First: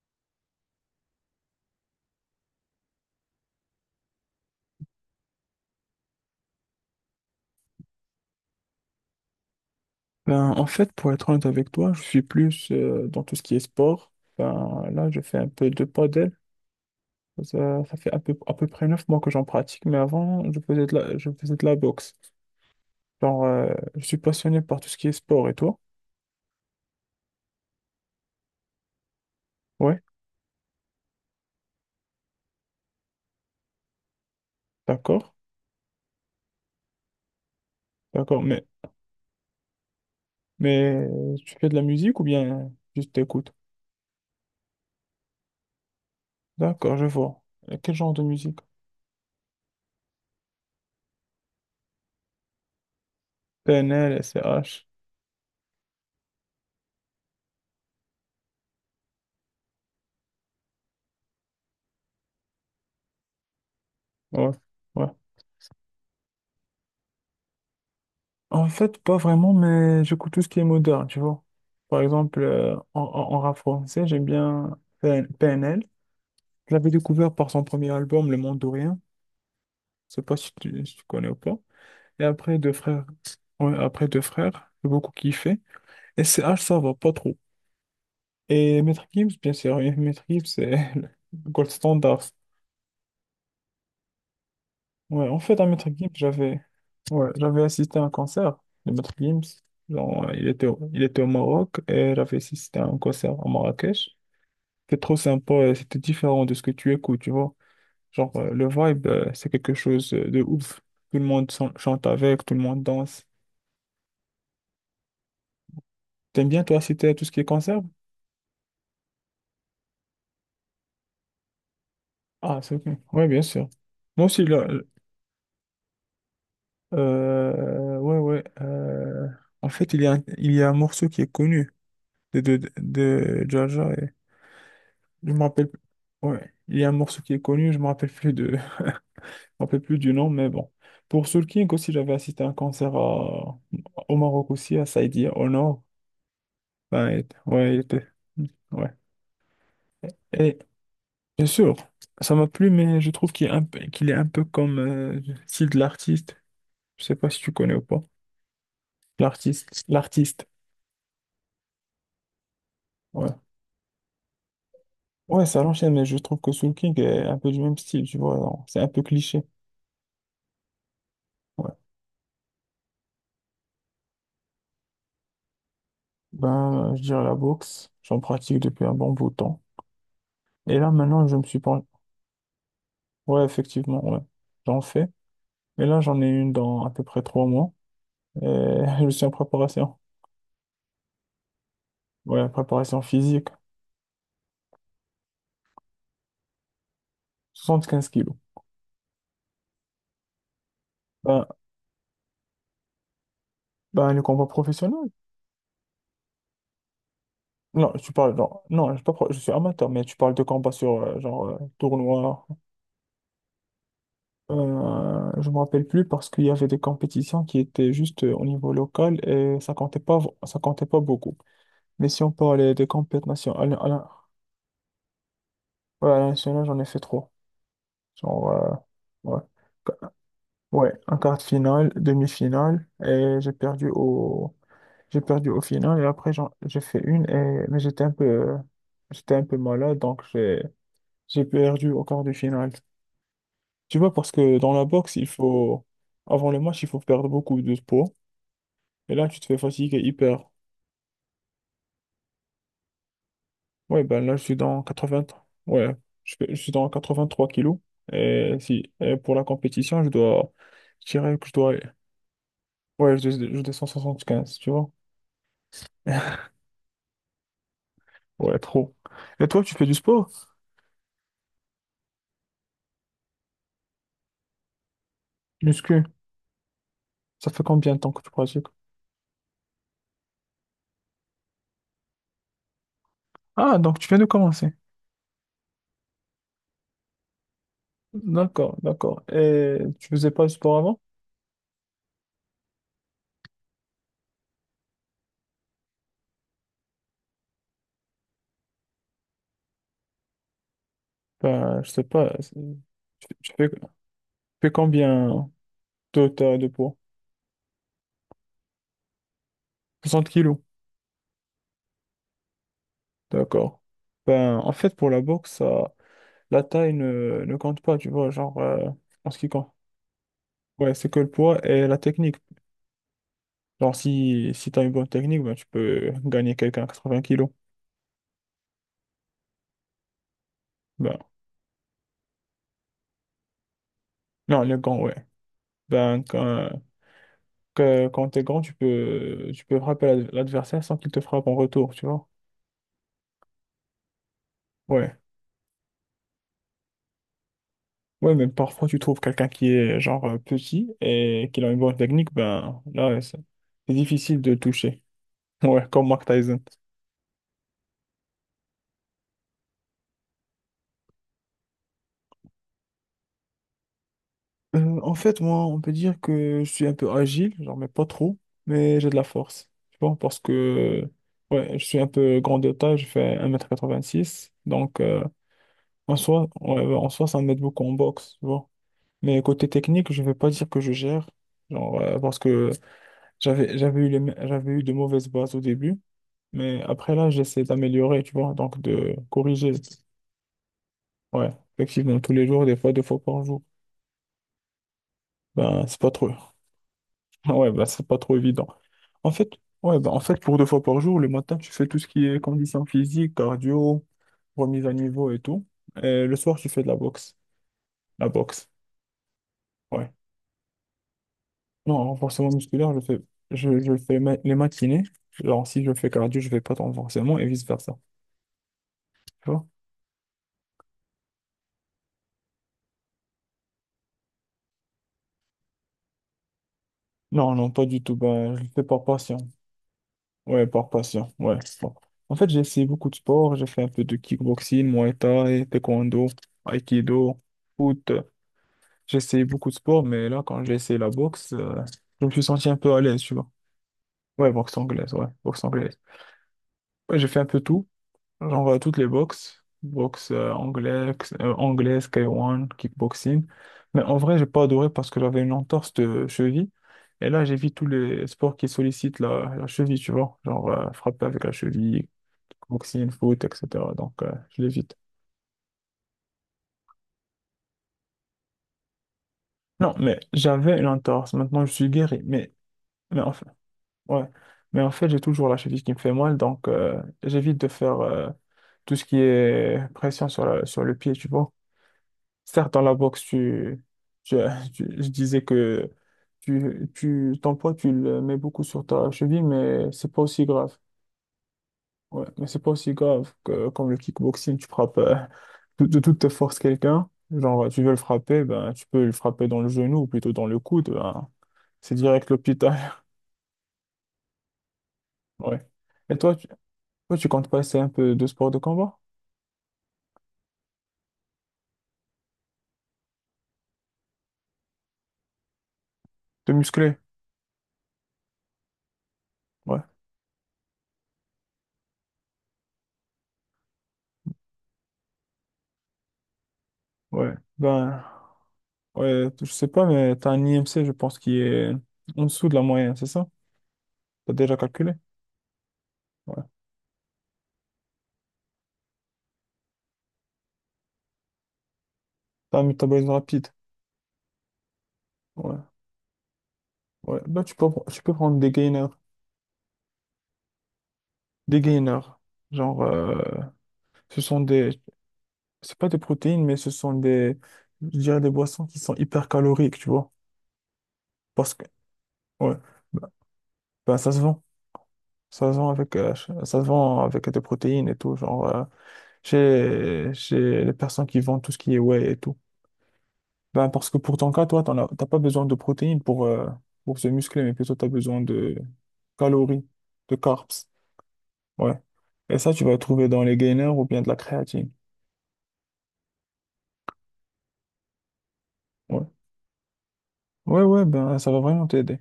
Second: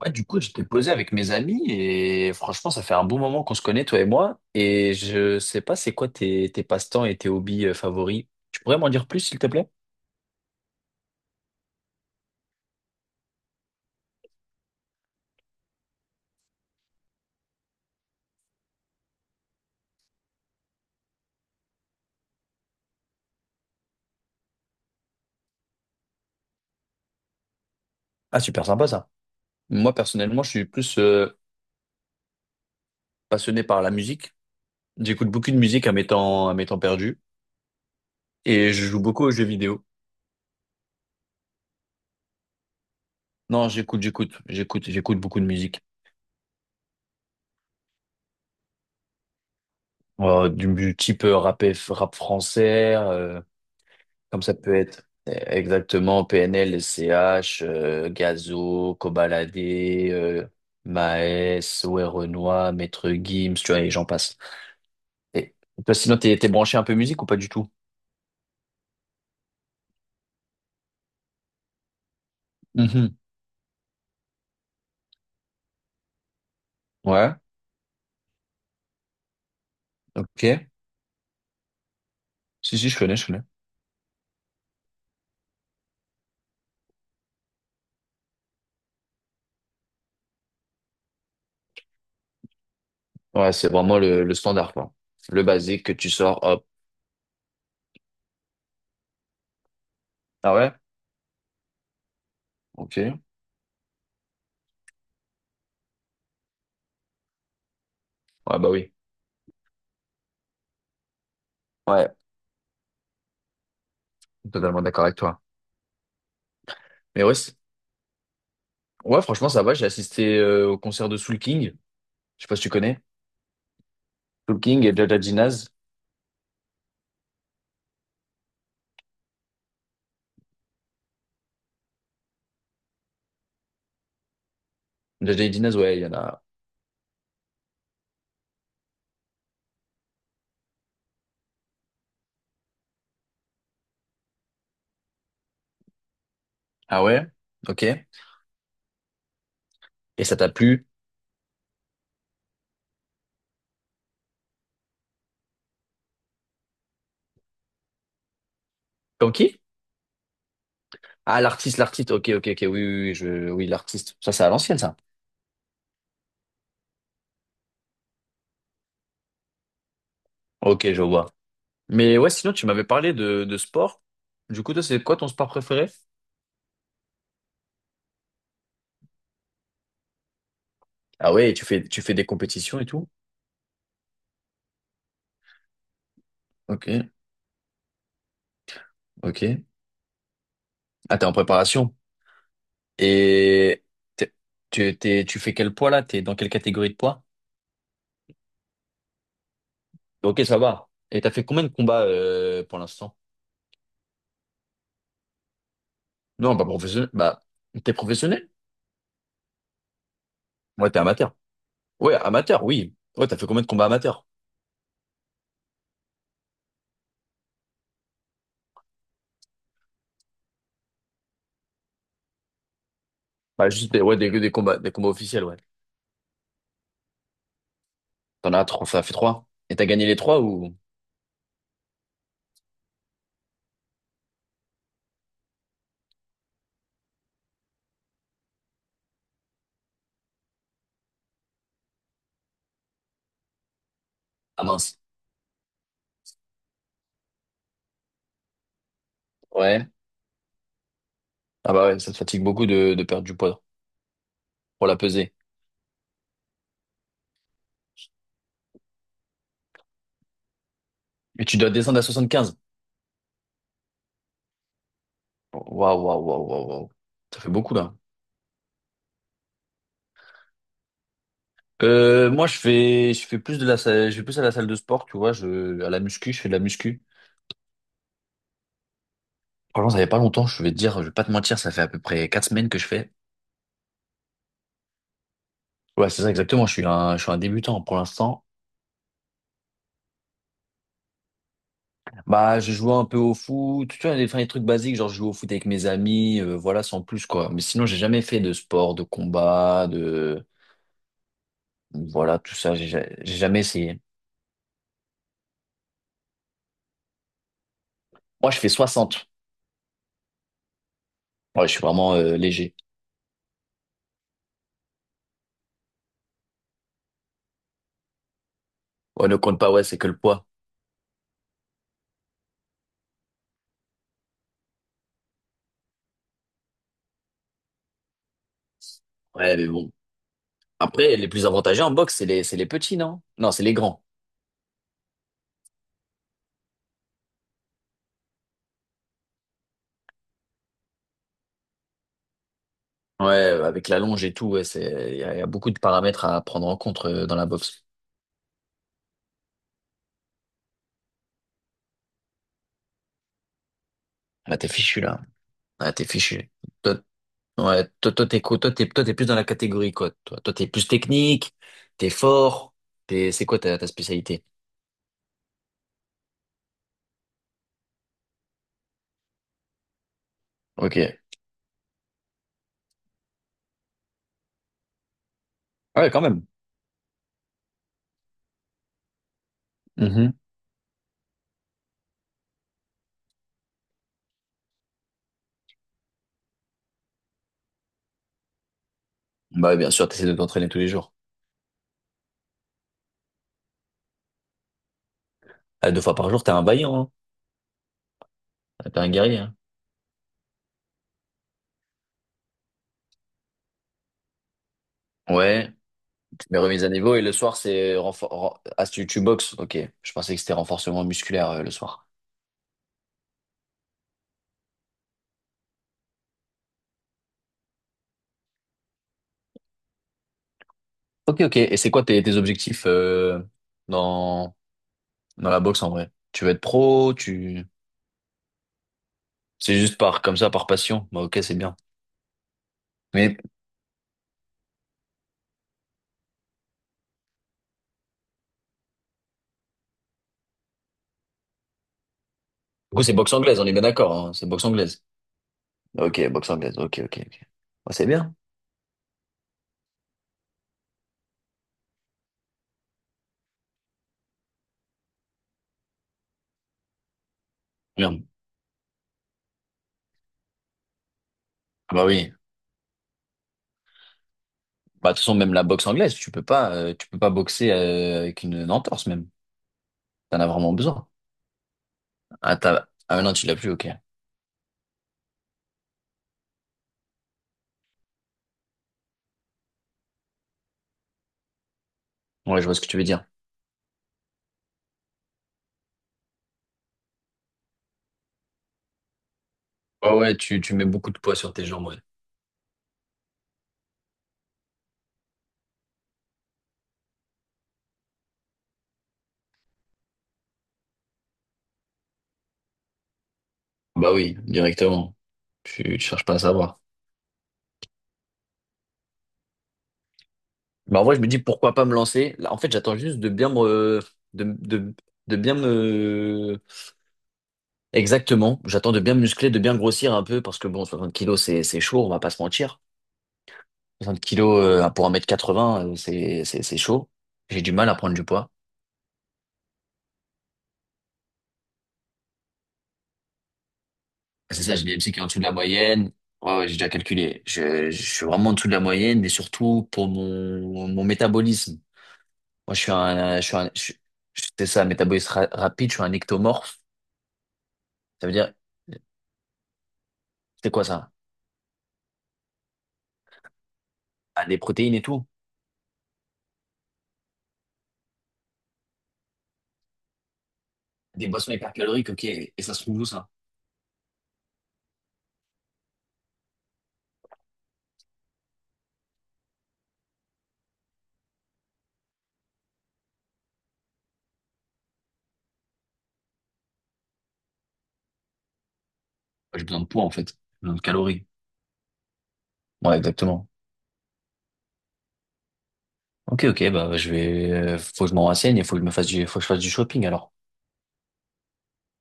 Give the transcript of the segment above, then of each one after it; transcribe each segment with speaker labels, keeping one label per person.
Speaker 1: Ouais, du coup, j'étais posé avec mes amis et franchement, ça fait un bon moment qu'on se connaît, toi et moi. Et je sais pas, c'est quoi tes passe-temps et tes hobbies favoris? Tu pourrais m'en dire plus, s'il te plaît?
Speaker 2: Ben, en fait, pour être honnête avec toi, je suis plus dans tout ce qui est sport. Ben, là, je fais un peu de paddle. Ça fait à peu près 9 mois que j'en pratique, mais avant, je faisais de la boxe. Genre, je suis passionné par tout ce qui est sport et toi?
Speaker 1: Ah, super sympa ça. Moi,
Speaker 2: Ouais,
Speaker 1: personnellement, je suis plus passionné par la musique. J'écoute
Speaker 2: d'accord,
Speaker 1: beaucoup de musique à mes temps perdus
Speaker 2: d'accord. Mais,
Speaker 1: et je joue beaucoup aux jeux vidéo.
Speaker 2: mais euh, tu fais de la musique ou bien juste t'écoutes?
Speaker 1: Non, j'écoute beaucoup de musique.
Speaker 2: D'accord, je vois. Et quel genre de musique?
Speaker 1: Du type rap, rap français,
Speaker 2: PNL,
Speaker 1: comme ça peut
Speaker 2: SCH.
Speaker 1: être, exactement PNL, LCH, Gazo, Kobalade, Maes, ouais, Renoir, Maître Gims, tu vois, et j'en passe.
Speaker 2: Ouais, ouais.
Speaker 1: Et toi, sinon, t'es branché un peu musique ou pas du tout?
Speaker 2: En fait, pas vraiment, mais j'écoute tout ce qui est moderne, tu vois. Par exemple, en,
Speaker 1: Mhm.
Speaker 2: en, en rap français, j'aime bien PNL. Je l'avais découvert
Speaker 1: Ouais,
Speaker 2: par son premier album, Le Monde de Rien. Je sais pas si
Speaker 1: ok.
Speaker 2: tu, si tu connais ou pas. Et après, Deux
Speaker 1: Si, si, je
Speaker 2: Frères.
Speaker 1: connais, je connais.
Speaker 2: Ouais, après Deux Frères, j'ai beaucoup kiffé. Et C H ça va pas trop. Et Maître Gims, bien sûr, et Maître Gims, c'est le gold standard.
Speaker 1: Ouais, c'est vraiment le standard, quoi.
Speaker 2: Ouais, en
Speaker 1: Le
Speaker 2: fait, à
Speaker 1: basique
Speaker 2: Maître
Speaker 1: que
Speaker 2: Gims,
Speaker 1: tu sors,
Speaker 2: j'avais,
Speaker 1: hop.
Speaker 2: Ouais, j'avais assisté à un concert de Maître Gims. Genre, il
Speaker 1: Ah
Speaker 2: était
Speaker 1: ouais?
Speaker 2: au, il était au Maroc et j'avais assisté à
Speaker 1: Ok.
Speaker 2: un
Speaker 1: Ouais,
Speaker 2: concert à Marrakech. C'était trop sympa et c'était différent de ce que tu écoutes, tu vois. Genre, le
Speaker 1: bah oui.
Speaker 2: vibe, c'est quelque chose de ouf. Tout le monde chante
Speaker 1: Ouais,
Speaker 2: avec, tout le monde danse.
Speaker 1: totalement d'accord avec toi.
Speaker 2: T'aimes bien, toi, citer
Speaker 1: Mais
Speaker 2: tout ce
Speaker 1: ouais,
Speaker 2: qui est concert?
Speaker 1: ouais, franchement, ça va. J'ai assisté au concert de Soul King. Je sais pas
Speaker 2: Ah,
Speaker 1: si tu
Speaker 2: c'est ok.
Speaker 1: connais.
Speaker 2: Ouais, bien sûr. Moi aussi,
Speaker 1: Soul
Speaker 2: là,
Speaker 1: King et Jaja Ginaz.
Speaker 2: ouais, ouais. En fait, il y a un morceau qui est connu de Jaja. Je
Speaker 1: The
Speaker 2: me
Speaker 1: J.D.
Speaker 2: rappelle
Speaker 1: Dinas,
Speaker 2: plus.
Speaker 1: ouais, il y en a.
Speaker 2: Ouais, il y a un morceau qui est connu, je me rappelle plus de, je me rappelle plus du nom, mais bon. Pour Soul King aussi, j'avais assisté à un concert au Maroc aussi, à Saïdia, au nord.
Speaker 1: Ah
Speaker 2: Ben,
Speaker 1: ouais?
Speaker 2: ouais, il
Speaker 1: Ok.
Speaker 2: était, ouais.
Speaker 1: Et ça t'a
Speaker 2: Et
Speaker 1: plu?
Speaker 2: bien sûr, ça m'a plu, mais je trouve qu'il est un peu, qu'il est un peu comme le style de l'artiste. Je sais pas si tu connais ou pas.
Speaker 1: Comme qui?
Speaker 2: L'artiste, l'artiste.
Speaker 1: Ah, l'artiste, l'artiste. Ok, ok, ok. Oui, oui, oui,
Speaker 2: Ouais.
Speaker 1: oui, l'artiste. Ça, c'est à l'ancienne, ça.
Speaker 2: Ouais, ça l'enchaîne, mais je trouve que Soul King est un peu du même style, tu vois. Genre, c'est un peu cliché.
Speaker 1: Ok, je vois.
Speaker 2: Ouais.
Speaker 1: Mais ouais, sinon, tu m'avais parlé de sport. Du coup, toi, c'est quoi ton sport préféré?
Speaker 2: Ben, je dirais la boxe. J'en pratique depuis un bon bout de temps. Et là, maintenant,
Speaker 1: Ah
Speaker 2: je me
Speaker 1: ouais,
Speaker 2: suis
Speaker 1: tu
Speaker 2: pas.
Speaker 1: fais, tu fais des compétitions et tout?
Speaker 2: Ouais, effectivement, ouais. J'en fais. Mais là, j'en ai une dans
Speaker 1: Ok,
Speaker 2: à peu près 3 mois. Et je suis en
Speaker 1: ok.
Speaker 2: préparation.
Speaker 1: Ah, t'es en préparation.
Speaker 2: Ouais, préparation physique.
Speaker 1: Et t'es- tu fais quel poids là? T'es dans quelle catégorie de poids?
Speaker 2: 75 kilos.
Speaker 1: Ok, ça va. Et t'as
Speaker 2: Ben,
Speaker 1: fait combien de combats pour l'instant?
Speaker 2: ben, le combat professionnel?
Speaker 1: Non, pas professionnel. Bah,
Speaker 2: Non,
Speaker 1: t'es
Speaker 2: tu parles,
Speaker 1: professionnel?
Speaker 2: non, je suis pas pro- je suis amateur, mais tu parles de combat
Speaker 1: Ouais, t'es
Speaker 2: sur,
Speaker 1: amateur.
Speaker 2: genre,
Speaker 1: Ouais,
Speaker 2: tournoi.
Speaker 1: amateur, oui. Ouais, t'as fait combien de combats amateurs?
Speaker 2: Je me rappelle plus parce qu'il y avait des compétitions qui étaient juste au niveau local et ça comptait pas, ça comptait pas beaucoup. Mais si on parlait des compétitions
Speaker 1: Bah,
Speaker 2: nationales,
Speaker 1: juste ouais, des combats officiels, ouais.
Speaker 2: ouais, à la nationale, j'en ai fait trois. Genre,
Speaker 1: T'en as trois, ça fait
Speaker 2: ouais.
Speaker 1: trois. Et t'as gagné les trois ou?
Speaker 2: Ouais, en quart de finale, demi-finale, et j'ai perdu au final, et après, j'ai fait une, et, mais j'étais un peu malade, donc j'ai perdu au quart de finale. Tu vois, parce que
Speaker 1: Ah
Speaker 2: dans la
Speaker 1: mince.
Speaker 2: boxe, il faut, avant le match, il faut perdre beaucoup de poids, et là, tu te fais
Speaker 1: Ouais.
Speaker 2: fatiguer hyper.
Speaker 1: Ah bah ouais, ça te fatigue beaucoup de perdre du poids
Speaker 2: Ouais, ben là, je suis dans
Speaker 1: pour la
Speaker 2: 80,
Speaker 1: peser.
Speaker 2: ouais, je suis dans 83 kilos, et si, et pour la compétition, je dois, je dirais que
Speaker 1: Et
Speaker 2: je
Speaker 1: tu dois
Speaker 2: dois,
Speaker 1: descendre à 75.
Speaker 2: ouais, je descends 75, tu vois.
Speaker 1: Waouh, waouh, waouh, waouh, waouh. Ça fait beaucoup, là.
Speaker 2: Ouais, trop. Et toi, tu fais du sport?
Speaker 1: Moi, je fais plus de la salle, je vais plus à la salle de sport, tu vois, à la
Speaker 2: Muscu.
Speaker 1: muscu, je fais de la muscu.
Speaker 2: Ça fait combien de temps que tu pratiques?
Speaker 1: Franchement, ça fait pas longtemps, je vais te dire, je vais pas te mentir, ça fait à peu près 4 semaines que je fais.
Speaker 2: Ah, donc tu viens de commencer.
Speaker 1: Ouais, c'est ça, exactement, je suis un débutant pour l'instant.
Speaker 2: D'accord, d'accord. Et tu faisais pas du sport avant?
Speaker 1: Bah, je jouais un peu au foot, tu vois, des, enfin, des trucs basiques, genre je joue au foot avec mes amis, voilà, sans plus, quoi. Mais sinon, j'ai jamais fait de sport, de combat, de.
Speaker 2: Ben, je sais pas.
Speaker 1: Voilà, tout ça,
Speaker 2: Tu
Speaker 1: j'ai
Speaker 2: tu
Speaker 1: jamais
Speaker 2: fais, tu
Speaker 1: essayé.
Speaker 2: fais combien de poids?
Speaker 1: Moi, je fais soixante.
Speaker 2: 60 kilos.
Speaker 1: Ouais, je suis vraiment léger.
Speaker 2: D'accord. Ben, en fait, pour la boxe, ça, la taille ne compte pas, tu vois, genre,
Speaker 1: Ouais,
Speaker 2: en
Speaker 1: ne
Speaker 2: ce qui
Speaker 1: compte pas,
Speaker 2: compte.
Speaker 1: ouais, c'est que le poids.
Speaker 2: Ouais, c'est que le poids et la technique. Genre, si t'as une bonne technique, ben, tu peux gagner quelqu'un à 20 kilos.
Speaker 1: Ouais, mais bon. Après,
Speaker 2: Ben,
Speaker 1: les plus avantagés en boxe, c'est les petits, non? Non, c'est les grands.
Speaker 2: non, les gants, ouais. Ben, que quand t'es grand, tu peux frapper l'adversaire sans qu'il te frappe en retour, tu vois.
Speaker 1: Ouais, avec la longe et tout, ouais, c'est,
Speaker 2: Ouais.
Speaker 1: il y, a y a beaucoup de paramètres à prendre en compte dans la boxe.
Speaker 2: Ouais, mais parfois tu trouves quelqu'un qui est genre petit et qui a une bonne technique, ben là, ouais, c'est difficile de
Speaker 1: Là,
Speaker 2: le
Speaker 1: t'es fichu,
Speaker 2: toucher.
Speaker 1: là.
Speaker 2: Ouais,
Speaker 1: Là, t'es
Speaker 2: comme Mark
Speaker 1: fichu.
Speaker 2: Tyson.
Speaker 1: Toi, Ouais, toi, toi, t'es, quoi toi, t'es plus dans la catégorie quoi, toi? Toi, t'es plus technique, t'es fort, c'est quoi ta spécialité?
Speaker 2: En fait, moi, on peut dire que je suis un peu agile, genre, mais pas trop, mais j'ai de la force. Tu vois, parce que,
Speaker 1: Ok.
Speaker 2: ouais, je suis un peu grand de taille, je fais 1,86 m donc
Speaker 1: Ah ouais,
Speaker 2: en
Speaker 1: quand même.
Speaker 2: soi, ouais, en soi, ça m'aide beaucoup en boxe, tu vois. Mais côté technique, je
Speaker 1: Mhm.
Speaker 2: vais pas dire que je gère, genre, parce que j'avais eu de mauvaises bases au début, mais après là, j'essaie d'améliorer, tu vois, donc de corriger.
Speaker 1: Bah, bien sûr, t'essaies de t'entraîner tous les jours.
Speaker 2: Ouais, effectivement, tous les jours, des fois, deux fois par jour. Ben,
Speaker 1: Ah,
Speaker 2: c'est
Speaker 1: deux
Speaker 2: pas
Speaker 1: fois
Speaker 2: trop.
Speaker 1: par jour, t'es un vaillant, hein.
Speaker 2: Ouais, ben, c'est pas trop évident.
Speaker 1: Ah, t'es un
Speaker 2: En
Speaker 1: guerrier,
Speaker 2: fait,
Speaker 1: hein.
Speaker 2: ouais, ben, en fait, pour deux fois par jour, le matin, tu fais tout ce qui est condition physique cardio, remise à niveau et tout.
Speaker 1: Ouais,
Speaker 2: Et le soir,
Speaker 1: mais
Speaker 2: tu fais
Speaker 1: remises
Speaker 2: de
Speaker 1: à
Speaker 2: la
Speaker 1: niveau et le
Speaker 2: boxe.
Speaker 1: soir, c'est
Speaker 2: La boxe.
Speaker 1: ah, tu boxes, ok.
Speaker 2: Ouais.
Speaker 1: Je pensais que c'était renforcement musculaire le
Speaker 2: Non, un
Speaker 1: soir.
Speaker 2: renforcement musculaire, je le fais les matinées. Alors, si je fais cardio, je fais pas de renforcement et vice-versa. Tu vois?
Speaker 1: Ok, ok. Et c'est quoi tes objectifs dans, dans la boxe en vrai? Tu veux être pro,
Speaker 2: Non,
Speaker 1: tu.
Speaker 2: non, pas du tout. Ben, je le fais par passion.
Speaker 1: C'est juste comme ça,
Speaker 2: Ouais,
Speaker 1: par
Speaker 2: par
Speaker 1: passion. Bah,
Speaker 2: passion.
Speaker 1: ok, c'est
Speaker 2: Ouais.
Speaker 1: bien.
Speaker 2: Bon. En fait, j'ai essayé beaucoup de
Speaker 1: Mais.
Speaker 2: sports. J'ai fait un peu de kickboxing, Muay Thai, taekwondo, aikido, foot. J'ai essayé beaucoup de sports, mais là, quand j'ai essayé la boxe, je me suis senti un peu
Speaker 1: Du
Speaker 2: à
Speaker 1: coup, c'est
Speaker 2: l'aise,
Speaker 1: boxe
Speaker 2: tu vois.
Speaker 1: anglaise, on est bien d'accord, hein, c'est
Speaker 2: Ouais,
Speaker 1: boxe
Speaker 2: boxe
Speaker 1: anglaise.
Speaker 2: anglaise, ouais, boxe anglaise.
Speaker 1: Ok, boxe anglaise. Ok,
Speaker 2: Ouais,
Speaker 1: ok,
Speaker 2: j'ai fait
Speaker 1: ok.
Speaker 2: un peu tout.
Speaker 1: Bah, c'est bien.
Speaker 2: Genre toutes les boxes, boxe anglais, K1, kickboxing. Mais en vrai, j'ai pas adoré parce que j'avais une entorse de cheville. Et là, j'évite tous les
Speaker 1: Bien.
Speaker 2: sports qui sollicitent la cheville, tu vois. Genre frapper avec la
Speaker 1: Ah bah
Speaker 2: cheville,
Speaker 1: oui.
Speaker 2: boxing foot, etc. Donc, je l'évite.
Speaker 1: Bah, de toute façon, même la boxe anglaise, tu peux pas boxer avec une entorse même.
Speaker 2: Non, mais
Speaker 1: T'en as vraiment
Speaker 2: j'avais une
Speaker 1: besoin.
Speaker 2: entorse. Maintenant, je suis guéri. Mais,
Speaker 1: Ah, t'as...
Speaker 2: mais
Speaker 1: ah
Speaker 2: en
Speaker 1: non,
Speaker 2: fait
Speaker 1: tu l'as plus, ok.
Speaker 2: ouais. Mais en fait, j'ai toujours la cheville qui me fait mal. Donc, j'évite de faire tout ce qui est pression sur le pied, tu vois.
Speaker 1: Ouais, je
Speaker 2: Certes,
Speaker 1: vois
Speaker 2: dans
Speaker 1: ce que
Speaker 2: la
Speaker 1: tu veux
Speaker 2: boxe,
Speaker 1: dire.
Speaker 2: tu- je disais que ton poids, tu le mets beaucoup sur ta cheville, mais
Speaker 1: Ouais,
Speaker 2: c'est pas
Speaker 1: ouais,
Speaker 2: aussi
Speaker 1: tu
Speaker 2: grave.
Speaker 1: mets beaucoup de poids sur tes jambes, ouais.
Speaker 2: Ouais, mais c'est pas aussi grave que comme le kickboxing, tu frappes de toute force quelqu'un. Genre, tu veux le frapper, ben, tu peux le frapper dans le genou ou plutôt dans le coude. Ben, c'est direct l'hôpital.
Speaker 1: Bah oui, directement.
Speaker 2: Ouais.
Speaker 1: Tu
Speaker 2: Et
Speaker 1: cherches
Speaker 2: toi,
Speaker 1: pas à savoir.
Speaker 2: toi, tu comptes passer un peu de sport de combat?
Speaker 1: Bah en vrai, je me dis pourquoi pas me lancer. Là, en fait, j'attends juste de, de, de bien
Speaker 2: De
Speaker 1: me,
Speaker 2: musclé?
Speaker 1: Exactement. J'attends de bien me muscler, de bien
Speaker 2: Ouais.
Speaker 1: grossir un peu parce que bon, 60 kilos, c'est chaud, on va pas se mentir. 60 kilos pour 1,80 m, c'est chaud.
Speaker 2: Ouais.
Speaker 1: J'ai du mal à
Speaker 2: Ben.
Speaker 1: prendre du poids.
Speaker 2: Ouais, je sais pas, mais t'as un IMC, je pense, qui est en dessous de la moyenne, c'est ça? T'as déjà
Speaker 1: C'est ça, j'ai
Speaker 2: calculé?
Speaker 1: des MC qui est en dessous de la moyenne.
Speaker 2: Ouais.
Speaker 1: Ouais, ouais, j'ai déjà calculé. Je suis vraiment en dessous de la moyenne, mais surtout pour mon métabolisme.
Speaker 2: T'as un
Speaker 1: Moi, je suis
Speaker 2: métabolisme
Speaker 1: un, je
Speaker 2: rapide.
Speaker 1: suis un, je- c'est ça, métabolisme
Speaker 2: Ouais.
Speaker 1: rapide, je suis un ectomorphe.
Speaker 2: Ouais. Bah, tu peux
Speaker 1: Ça veut
Speaker 2: prendre des
Speaker 1: dire,
Speaker 2: gainers.
Speaker 1: c'est quoi ça?
Speaker 2: Des gainers. Genre, ce sont
Speaker 1: Ah, des
Speaker 2: des.
Speaker 1: protéines et tout.
Speaker 2: C'est pas des protéines, mais ce sont des. Je dirais des boissons qui sont hyper caloriques, tu vois.
Speaker 1: Des boissons
Speaker 2: Parce que.
Speaker 1: hypercaloriques, ok. Et
Speaker 2: Ouais.
Speaker 1: ça se trouve où
Speaker 2: Bah,
Speaker 1: ça?
Speaker 2: bah, ça se vend. Ça se vend avec, ça se vend avec des protéines et tout. Genre, chez les personnes qui vendent tout ce qui est whey et tout. Ben, parce que pour ton cas, toi, t'as pas besoin de protéines pour se muscler, mais plutôt tu as besoin de
Speaker 1: Bah,
Speaker 2: calories,
Speaker 1: j'ai besoin de poids, en
Speaker 2: de
Speaker 1: fait. J'ai
Speaker 2: carbs.
Speaker 1: besoin de calories.
Speaker 2: Ouais. Et ça, tu vas
Speaker 1: Ouais,
Speaker 2: trouver dans les
Speaker 1: exactement.
Speaker 2: gainers ou bien de la créatine.
Speaker 1: Ok, ok, bah, faut que je m'en renseigne et faut que je me
Speaker 2: Ouais.
Speaker 1: fasse faut que je fasse du shopping alors.
Speaker 2: Ouais, ouais, ben, ça va vraiment t'aider.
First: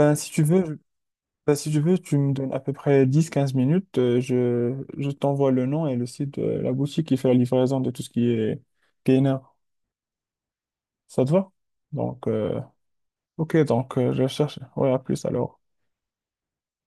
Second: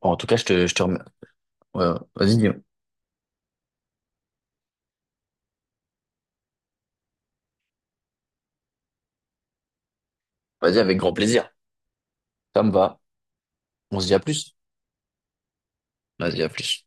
Speaker 1: Bon, en tout
Speaker 2: si
Speaker 1: cas,
Speaker 2: tu
Speaker 1: je
Speaker 2: veux,
Speaker 1: te, je te remets. Ouais,
Speaker 2: tu me
Speaker 1: vas-y,
Speaker 2: donnes à peu près 10-15 minutes. Je t'envoie le nom et le site de la boutique qui fait la livraison de tout ce qui est gainer.
Speaker 1: vas-y avec grand
Speaker 2: Ça te va?
Speaker 1: plaisir.
Speaker 2: Donc,
Speaker 1: Ça me va.
Speaker 2: ok, donc,
Speaker 1: On se dit à
Speaker 2: je
Speaker 1: plus.
Speaker 2: cherche. Ouais, à plus alors.
Speaker 1: Vas-y, à plus.